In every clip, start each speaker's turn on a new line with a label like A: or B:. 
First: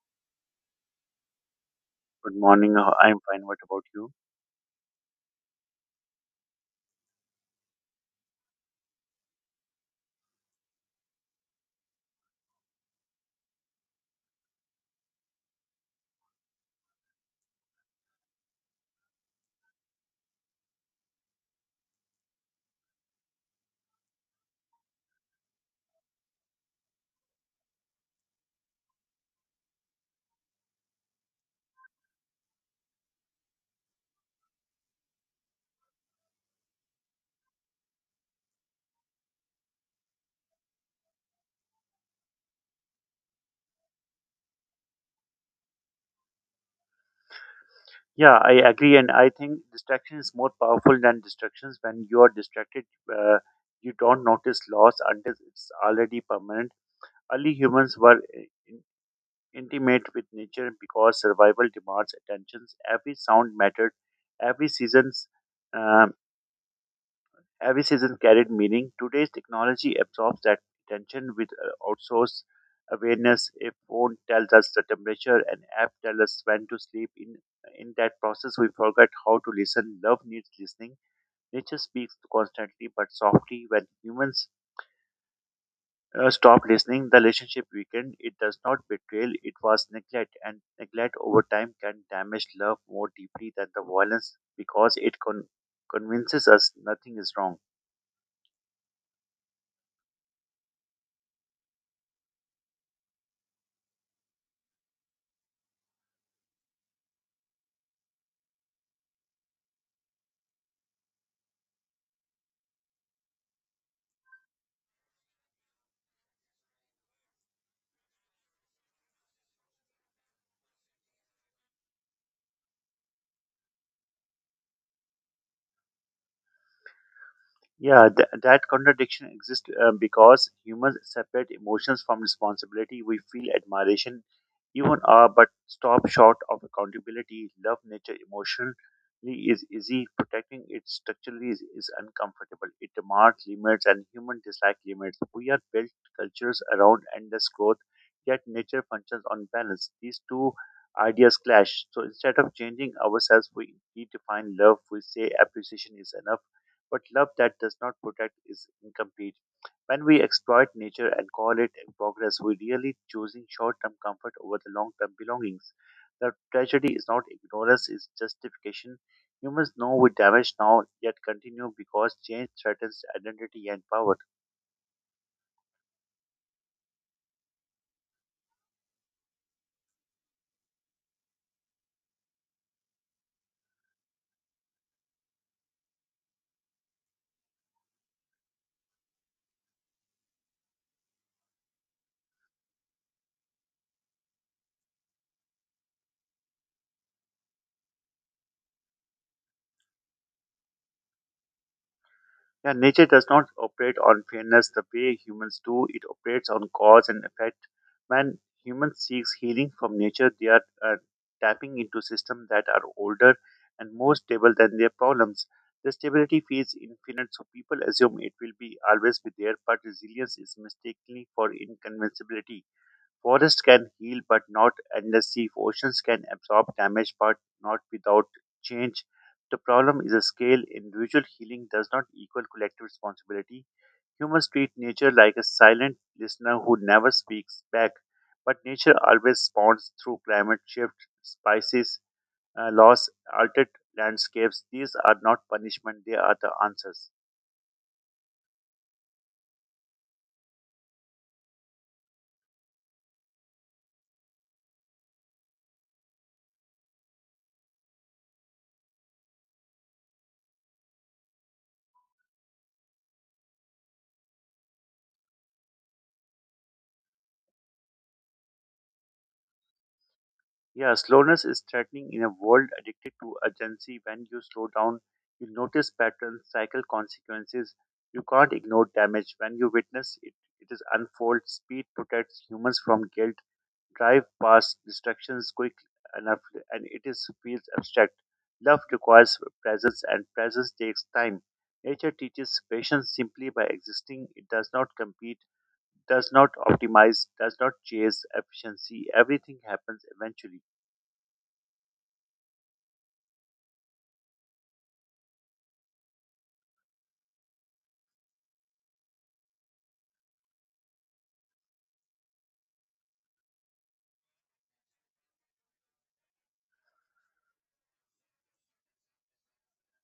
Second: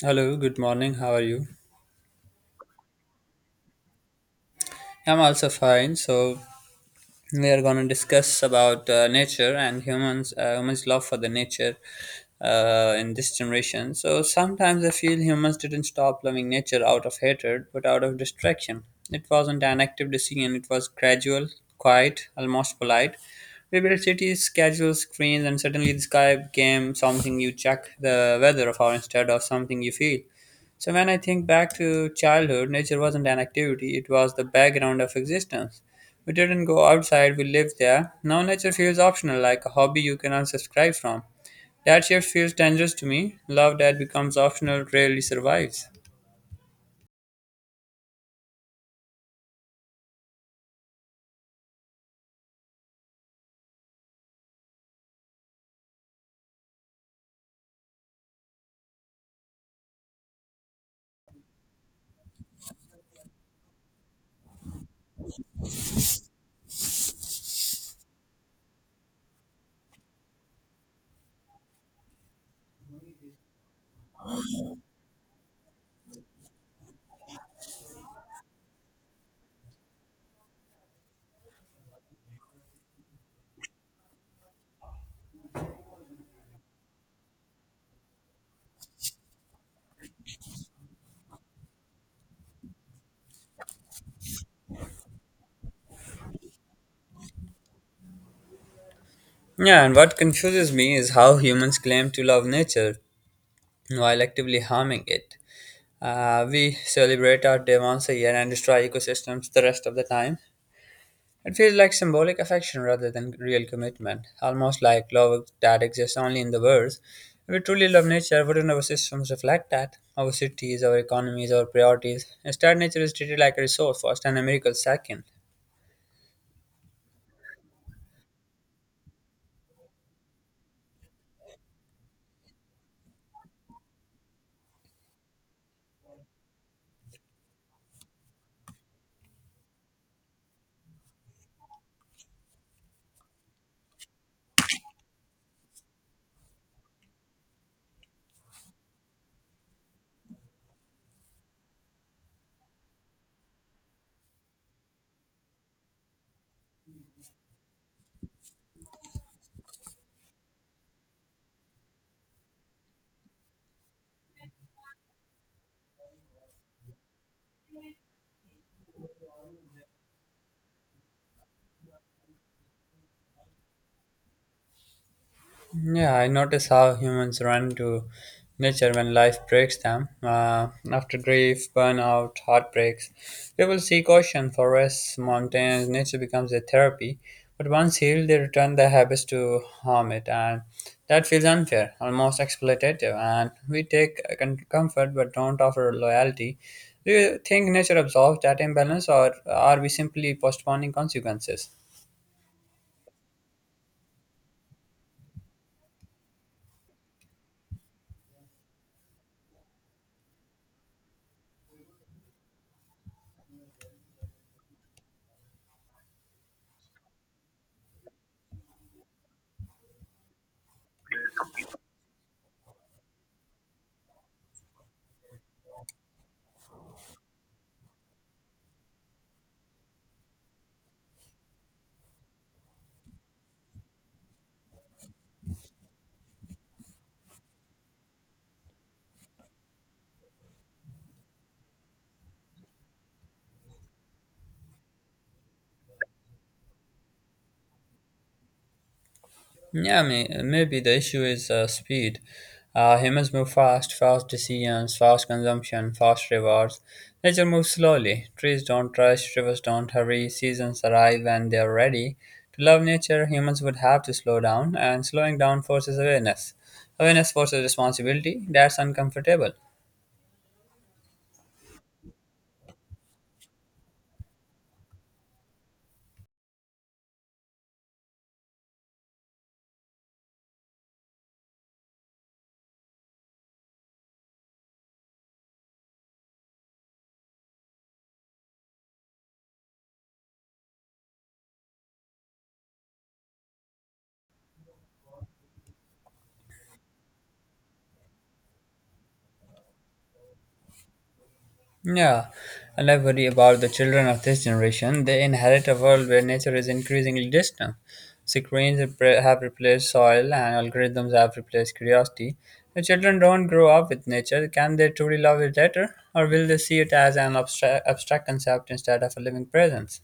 A: Hello, good morning. How are you?
B: Good morning. I'm fine. What about you?
A: I'm also fine. So we are going to discuss about nature and humans, humans' love for the nature in this generation. So sometimes I feel humans didn't stop loving nature out of hatred, but out of distraction. It wasn't an active decision. It was gradual, quiet, almost polite. We built cities, scheduled screens, and suddenly the sky became something you check the weather of, or instead of something you feel. So when I think back to childhood, nature wasn't an activity, it was the background of existence. We didn't go outside, we lived there. Now nature feels optional, like a hobby you can unsubscribe from. That shift feels dangerous to me. Love that becomes optional rarely survives.
B: Yeah, I agree, and I think distraction is more powerful than distractions. When you are distracted, uh, you don't notice loss until it's already permanent. Early humans were intimate with nature because survival demands attentions. Every sound mattered. Every season's um, Every season carried meaning. Today's technology absorbs that attention with outsourced awareness. A phone tells us the temperature, an app tells us when to sleep. In that process, we forget how to listen. Love needs listening. Nature speaks constantly but softly. When humans stop listening, the relationship weakened. It does not betrayal. It was neglect, and neglect over time can damage love more deeply than the violence because it convinces us nothing is wrong.
A: Yeah, and what confuses me is how humans claim to love nature while actively harming it. We celebrate our day once a year and destroy ecosystems the rest of the time. It feels like symbolic affection rather than real commitment, almost like love that exists only in the words. If we truly love nature, wouldn't our systems reflect that? Our cities, our economies, our priorities. Instead, nature is treated like a resource first and a miracle second.
B: Yeah, that contradiction exists because humans separate emotions from responsibility. We feel admiration, even awe, but stop short of accountability. Love nature emotionally is easy. Protecting it structurally is uncomfortable. It demands limits, and human dislike limits. We are built cultures around endless growth, yet nature functions on balance. These two ideas clash. So instead of changing ourselves, we redefine love. We say appreciation is enough but love that does not protect is incomplete. When we exploit nature and call it progress, we really choosing short term comfort over the long term belongings. The tragedy is not ignorance, it's justification. Humans know we damage now, yet continue because change threatens identity and power.
A: Yeah, I notice how humans run to nature when life breaks them. After grief, burnout, heartbreaks, people seek ocean, forests, mountains. Nature becomes a therapy. But once healed, they return their habits to harm it, and that feels unfair, almost exploitative. And we take comfort but don't offer loyalty. Do you think nature absorbs that imbalance, or are we simply postponing consequences?
B: Yeah, nature does not operate on fairness the way humans do. It operates on cause and effect. When humans seek healing from nature, they are tapping into systems that are older and more stable than their problems. The stability feels infinite, so people assume it will be always be there, but resilience is mistakenly for inconvincibility. Forests can heal, but not endlessly. Oceans can absorb damage, but not without change. The problem is a scale. Individual healing does not equal collective responsibility. Humans treat nature like a silent listener who never speaks back, but nature always responds through climate shift, spices, loss, altered landscapes. These are not punishment, they are the answers.
A: Yeah, maybe the issue is speed. Humans move fast, fast decisions, fast consumption, fast rewards. Nature moves slowly. Trees don't rush, rivers don't hurry, seasons arrive when they are ready. To love nature, humans would have to slow down, and slowing down forces awareness. Awareness forces responsibility. That's uncomfortable.
B: Yeah, slowness is threatening in a world addicted to urgency. When you slow down, you notice patterns, cycle consequences. You can't ignore damage. When you witness it, it is unfold. Speed protects humans from guilt. Drive past distractions quick enough, and it is feels abstract. Love requires presence, and presence takes time. Nature teaches patience simply by existing. It does not compete, does not optimize, does not chase efficiency. Everything happens eventually.
A: Yeah, and I worry about the children of this generation. They inherit a world where nature is increasingly distant. Screens have replaced soil, and algorithms have replaced curiosity. The children don't grow up with nature. Can they truly love it later, or will they see it as an abstract concept instead of a living presence?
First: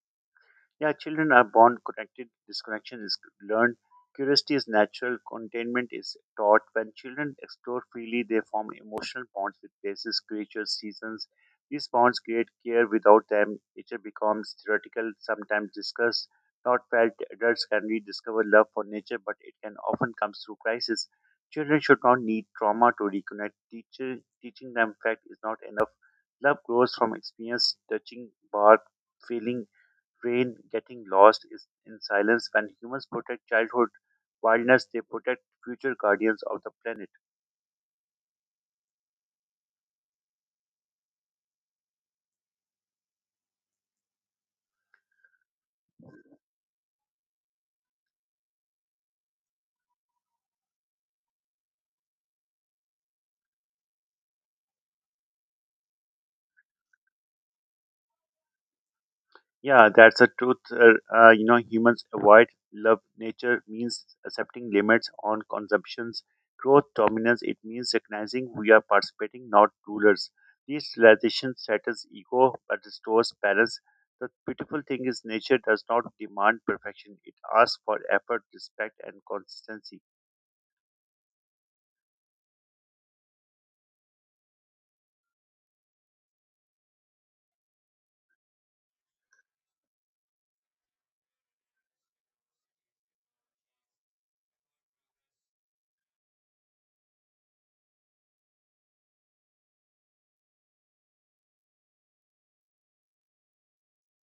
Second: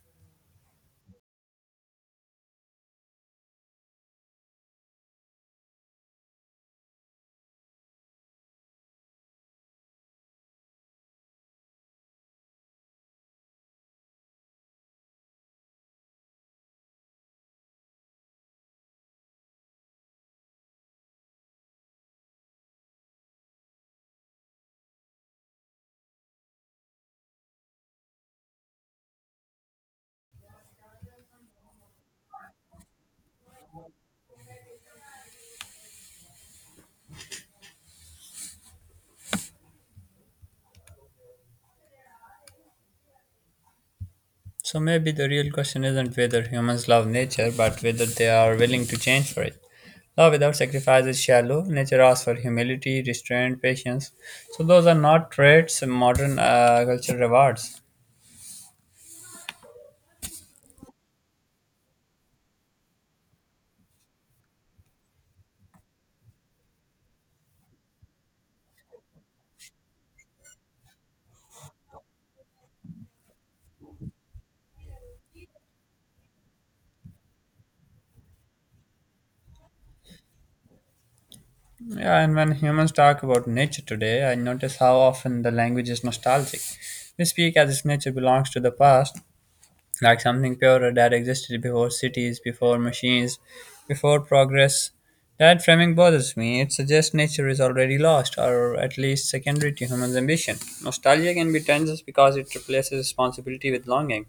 B: Yeah, children are born connected, disconnection is learned, curiosity is natural, containment is taught. When children explore freely, they form emotional bonds with places, creatures, seasons. These bonds create care. Without them, nature becomes theoretical, sometimes discussed, not felt. Adults can rediscover love for nature, but it can often comes through crisis. Children should not need trauma to reconnect. Teacher, teaching them fact is not enough. Love grows from experience, touching, bark, feeling, train getting lost is in silence when humans protect childhood wildness they protect future guardians of the planet
A: So maybe the real question isn't whether humans love nature, but whether they are willing to change for it. Love without sacrifice is shallow. Nature asks for humility, restraint, patience. So those are not traits modern culture rewards.
B: yeah that's a truth you know humans avoid love nature means accepting limits on consumptions growth dominance it means recognizing we are participating not rulers these realizations settles ego but restores balance the beautiful thing is nature does not demand perfection it asks for effort respect and consistency.
A: Yeah, and when humans talk about nature today, I notice how often the language is nostalgic. We speak as if nature belongs to the past, like something purer that existed before cities, before machines, before progress. That framing bothers me. It suggests nature is already lost, or at least secondary to human's ambition. Nostalgia can be dangerous because it replaces responsibility with longing.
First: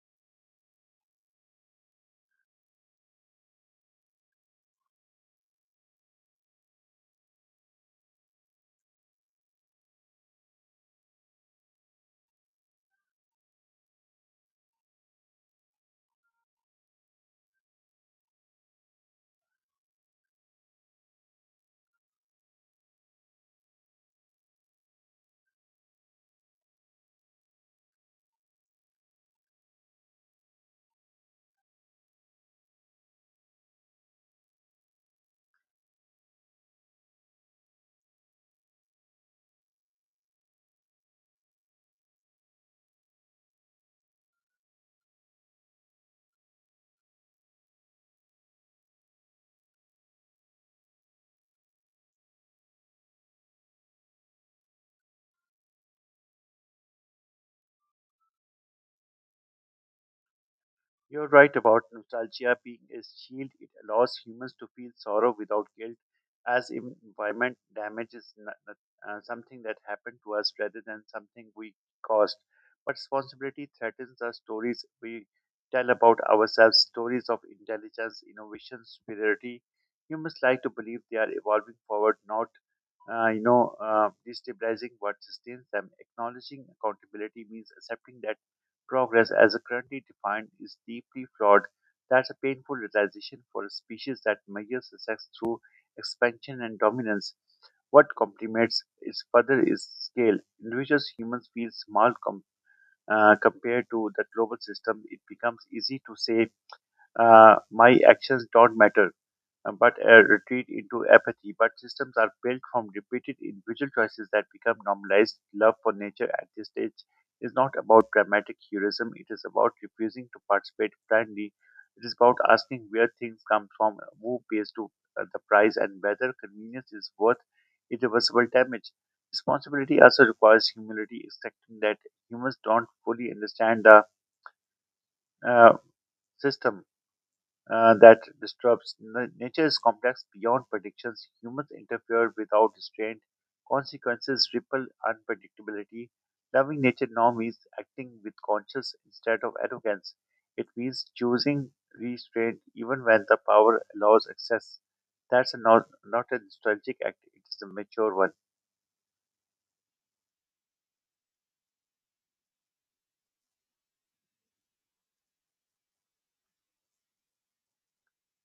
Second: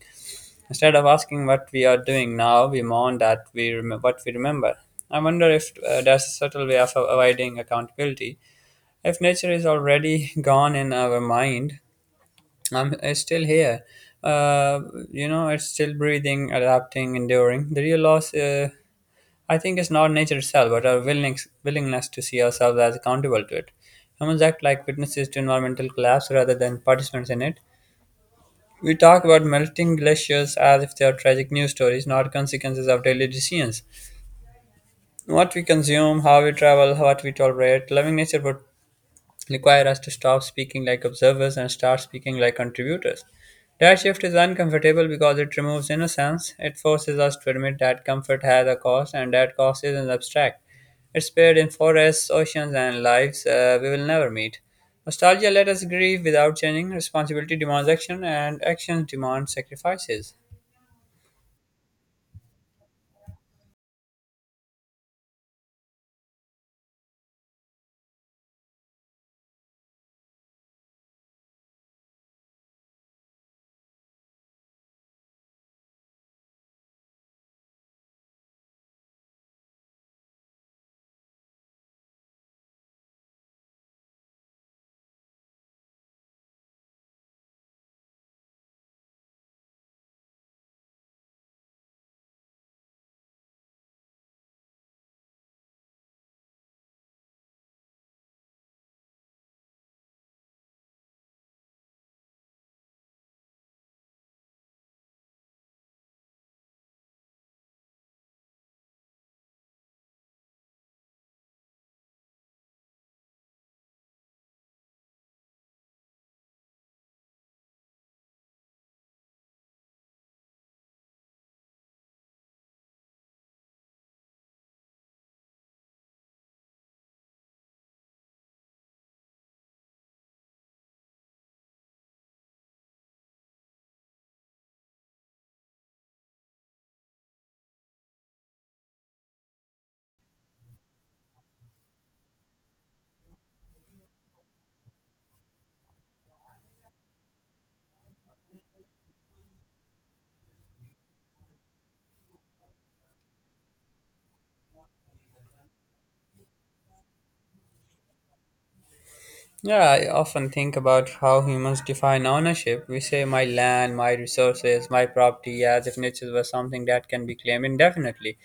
A: Instead of asking what we are doing now, we mourn what we remember. I wonder if there's a subtle way of avoiding accountability. If nature is already gone in our mind, it's still here. Uh, it's still breathing, adapting, enduring. The real loss, I think, is not nature itself, but our willingness to see ourselves as accountable to it. Humans act like witnesses to environmental collapse rather than participants in it. We talk about melting glaciers as if they are tragic news stories, not consequences of daily decisions. What we consume, how we travel, what we tolerate, loving nature would require us to stop speaking like observers and start speaking like contributors. That shift is uncomfortable because it removes innocence. It forces us to admit that comfort has a cost and that cost isn't abstract. It's buried in forests, oceans, and lives we will never meet. Nostalgia let us grieve without changing. Responsibility demands action, and action demands sacrifices.
B: You're right about nostalgia being a shield. It allows humans to feel sorrow without guilt, as environment damage is something that happened to us rather than something we caused. But responsibility threatens the stories we tell about ourselves, stories of intelligence, innovation, superiority. Humans like to believe they are evolving forward, not destabilizing what sustains them. Acknowledging accountability means accepting that progress, as currently defined, is deeply flawed. That's a painful realization for a species that measures success through expansion and dominance. What complements its further is scale. Individuals humans feel small compared to the global system. It becomes easy to say, "My actions don't matter." But a retreat into apathy. But systems are built from repeated individual choices that become normalized. Love for nature at this stage is not about dramatic heroism, it is about refusing to participate blindly. It is about asking where things come from, who pays to the price, and whether convenience is worth irreversible damage. Responsibility also requires humility, accepting that humans don't fully understand the uh, system that disrupts nature is complex beyond predictions. Humans interfere without restraint. Consequences ripple unpredictability. Loving nature now means acting with conscience instead of arrogance. It means choosing restraint even when the power allows excess. That's a not a nostalgic act, it is a mature one.
A: Yeah, I often think about how humans define ownership. We say my land, my resources, my property, as if nature was something that can be claimed indefinitely.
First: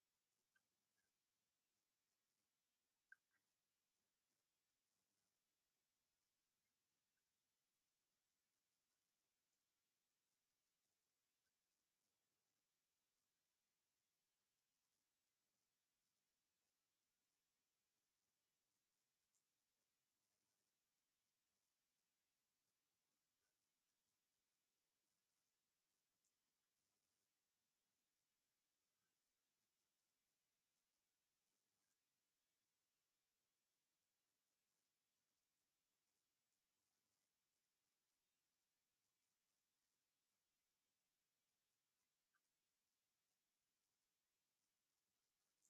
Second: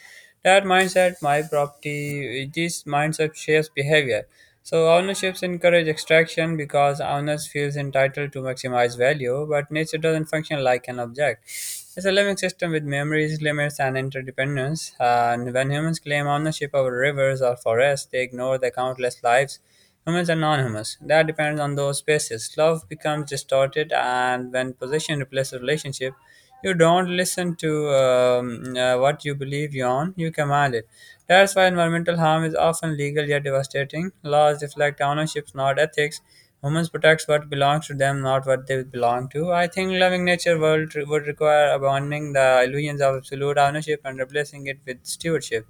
A: That mindset, my property, this mindset shapes behavior. So ownerships encourage extraction because owners feels entitled to maximize value, but nature doesn't function like an object. It's a living system with memories, limits, and interdependence. And when humans claim ownership over rivers or forests, they ignore the countless lives. Humans are anonymous. That depends on those spaces. Love becomes distorted, and when possession replaces relationship, you don't listen to what you believe you own, you command it. That's why environmental harm is often legal yet devastating. Laws reflect ownerships, not ethics. Humans protect what belongs to them, not what they belong to. I think loving nature world would require abandoning the illusions of absolute ownership and replacing it with stewardship.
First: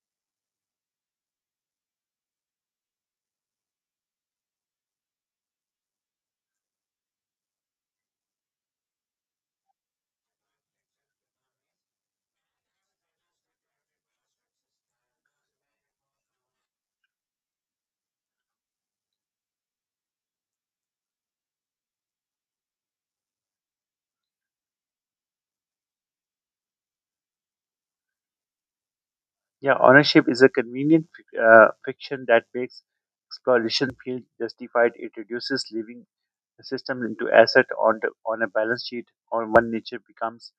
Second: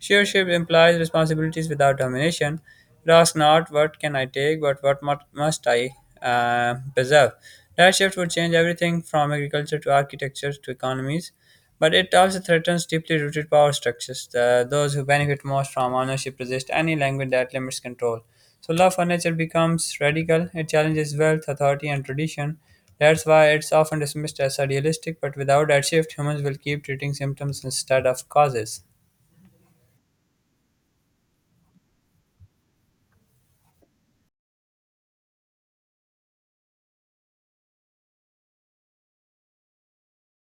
A: Sheership implies responsibilities without domination. It asks not what can I take, but must I preserve. That shift would change everything from agriculture to architecture to economies, but it also threatens deeply rooted power structures. Those who benefit most from ownership resist any language that limits control. So, love for nature becomes radical. It challenges wealth, authority, and tradition. That's why it's often dismissed as idealistic, but without that shift, humans will keep treating symptoms instead of causes.
B: Yeah, ownership is a convenient fiction that makes exploration feel justified. It reduces living the system into asset on a balance sheet, or one nature becomes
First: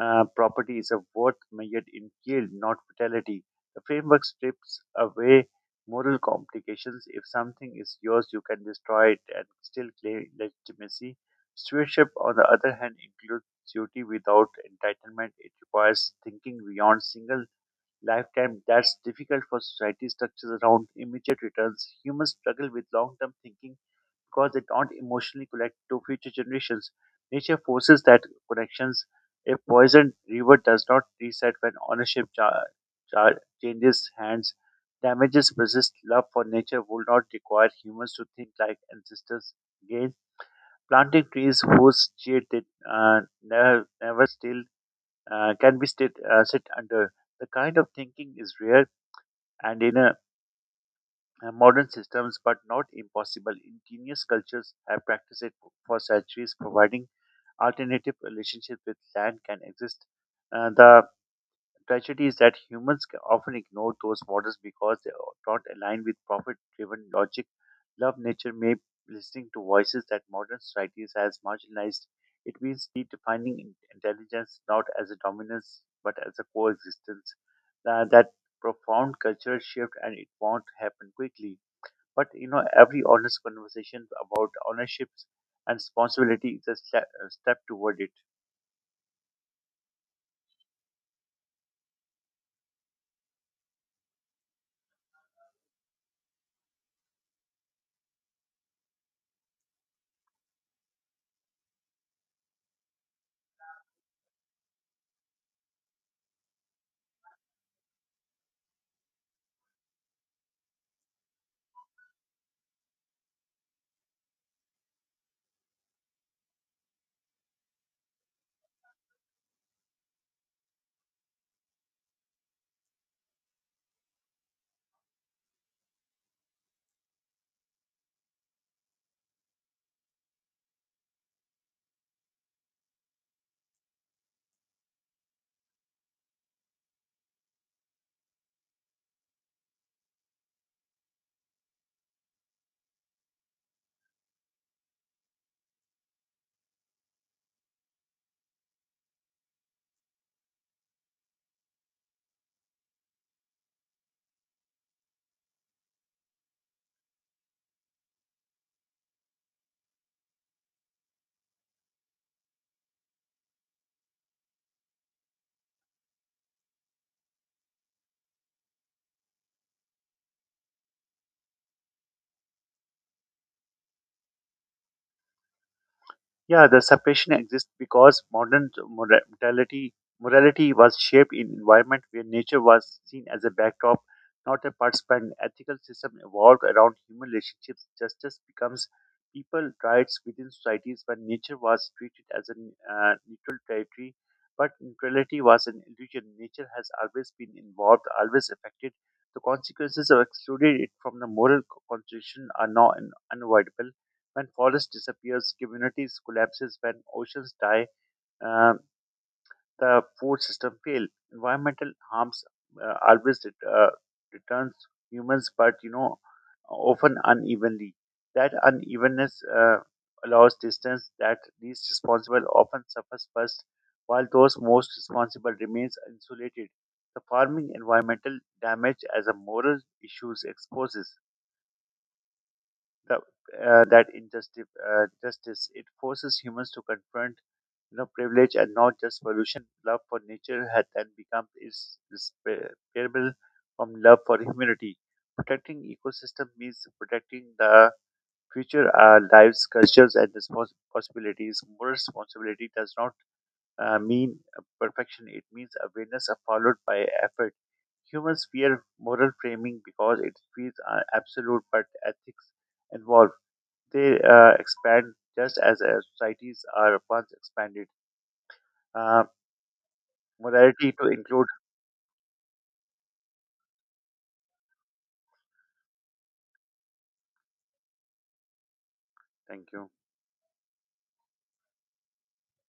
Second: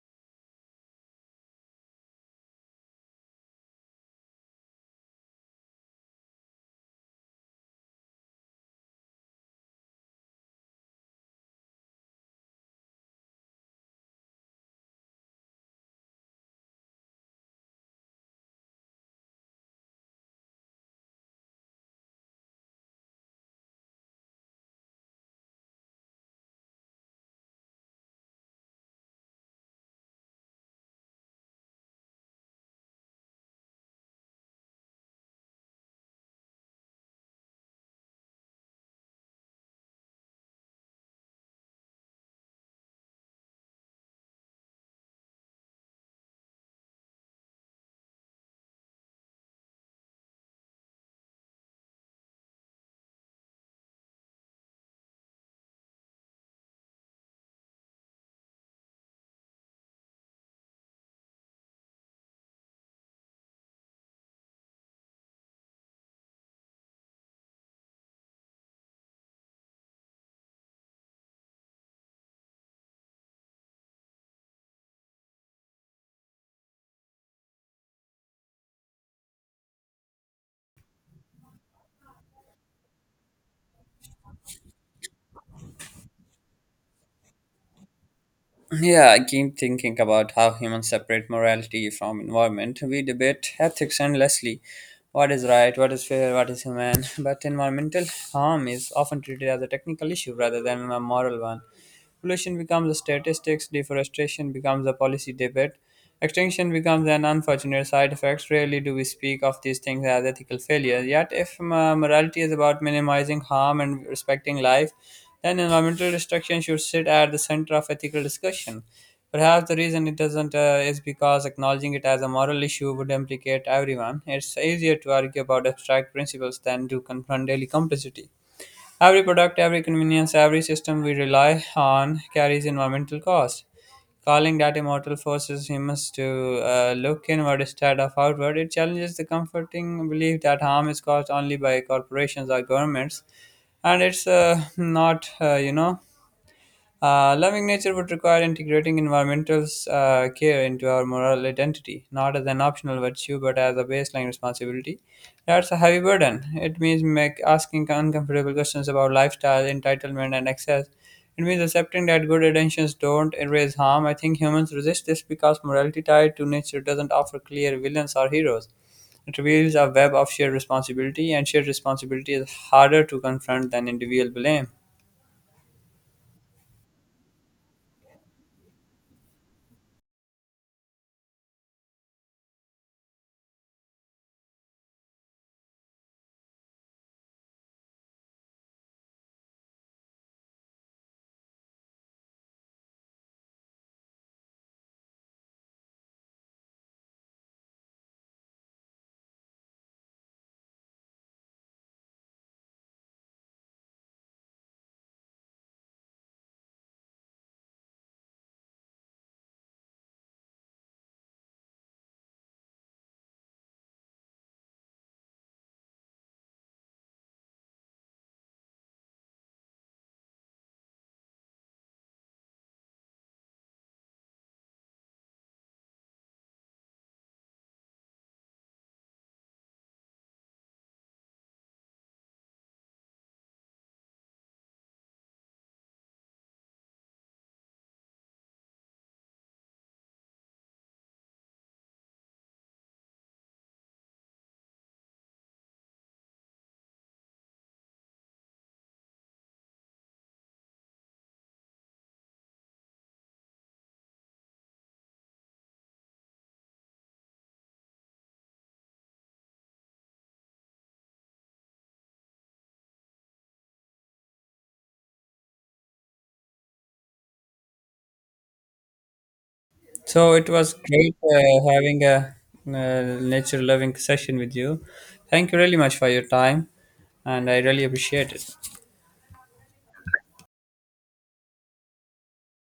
B: property is a worth measured in yield, not vitality. The framework strips away moral complications. If something is yours, you can destroy it and still claim legitimacy. Stewardship, on the other hand, includes duty without entitlement. It requires thinking beyond single lifetime that's difficult for society structures around immediate returns. Humans struggle with long term thinking because they don't emotionally connect to future generations. Nature forces that connections. A poisoned river does not reset when ownership cha- changes hands. Damages persist. Love for nature will not require humans to think like ancestors. Again, planting trees whose shade they never still sit under. The kind of thinking is rare and in modern systems, but not impossible. Indigenous cultures have practiced it for centuries, providing alternative relationships with land can exist. The tragedy is that humans often ignore those models because they are not aligned with profit driven logic. Love nature may listening to voices that modern societies has marginalized. It means redefining intelligence not as a dominance but as a coexistence. That profound cultural shift and it won't happen quickly. But you know, every honest conversation about ownerships and responsibility is a step toward it.
A: Yeah, I keep thinking about how humans separate morality from environment. We debate ethics endlessly. What is right, what is fair, what is human, but environmental harm is often treated as a technical issue rather than a moral one. Pollution becomes a statistics, deforestation becomes a policy debate, extinction becomes an unfortunate side effect. Rarely do we speak of these things as ethical failures. Yet, if morality is about minimizing harm and respecting life, then environmental destruction should sit at the center of ethical discussion. Perhaps the reason it doesn't is because acknowledging it as a moral issue would implicate everyone. It's easier to argue about abstract principles than to confront daily complicity. Every product, every convenience, every system we rely on carries environmental cost. Calling that immortal forces humans to look inward instead of outward, it challenges the comforting belief that harm is caused only by corporations or governments, and it's not, you know, loving nature would require integrating environmental care into our moral identity, not as an optional virtue, but as a baseline responsibility. That's a heavy burden. It means asking uncomfortable questions about lifestyle, entitlement, and access. It means accepting that good intentions don't erase harm. I think humans resist this because morality tied to nature doesn't offer clear villains or heroes. It reveals a web of shared responsibility, and shared responsibility is harder to confront than individual blame.
B: Yeah, the separation exists because modern morality was shaped in environment where nature was seen as a backdrop, not a participant. Ethical system evolved around human relationships. Justice becomes people rights within societies when nature was treated as a neutral territory. But neutrality was an illusion. Nature has always been involved, always affected. The consequences of excluding it from the moral constitution are now unavoidable when forest disappears, communities collapses. When oceans die, uh, the food system fail. Environmental harms always ret- returns humans, but you know, often unevenly. That unevenness allows distance. That least responsible often suffers first, while those most responsible remains insulated. The farming environmental damage as a moral issue exposes that injustice. Justice it forces humans to confront you know privilege and not just pollution. Love for nature had then become is inseparable from love for humanity. Protecting ecosystem means protecting the future our lives, cultures, and possibilities. More responsibility does not mean perfection. It means awareness followed by effort. Humans fear moral framing because it feels absolute, but ethics involve they expand just as societies are once expanded. Uh,
A: So it was
B: Modality to
A: great
B: include.
A: having nature loving session with you. Thank you really much for your time, and I really appreciate it.
B: Thank you.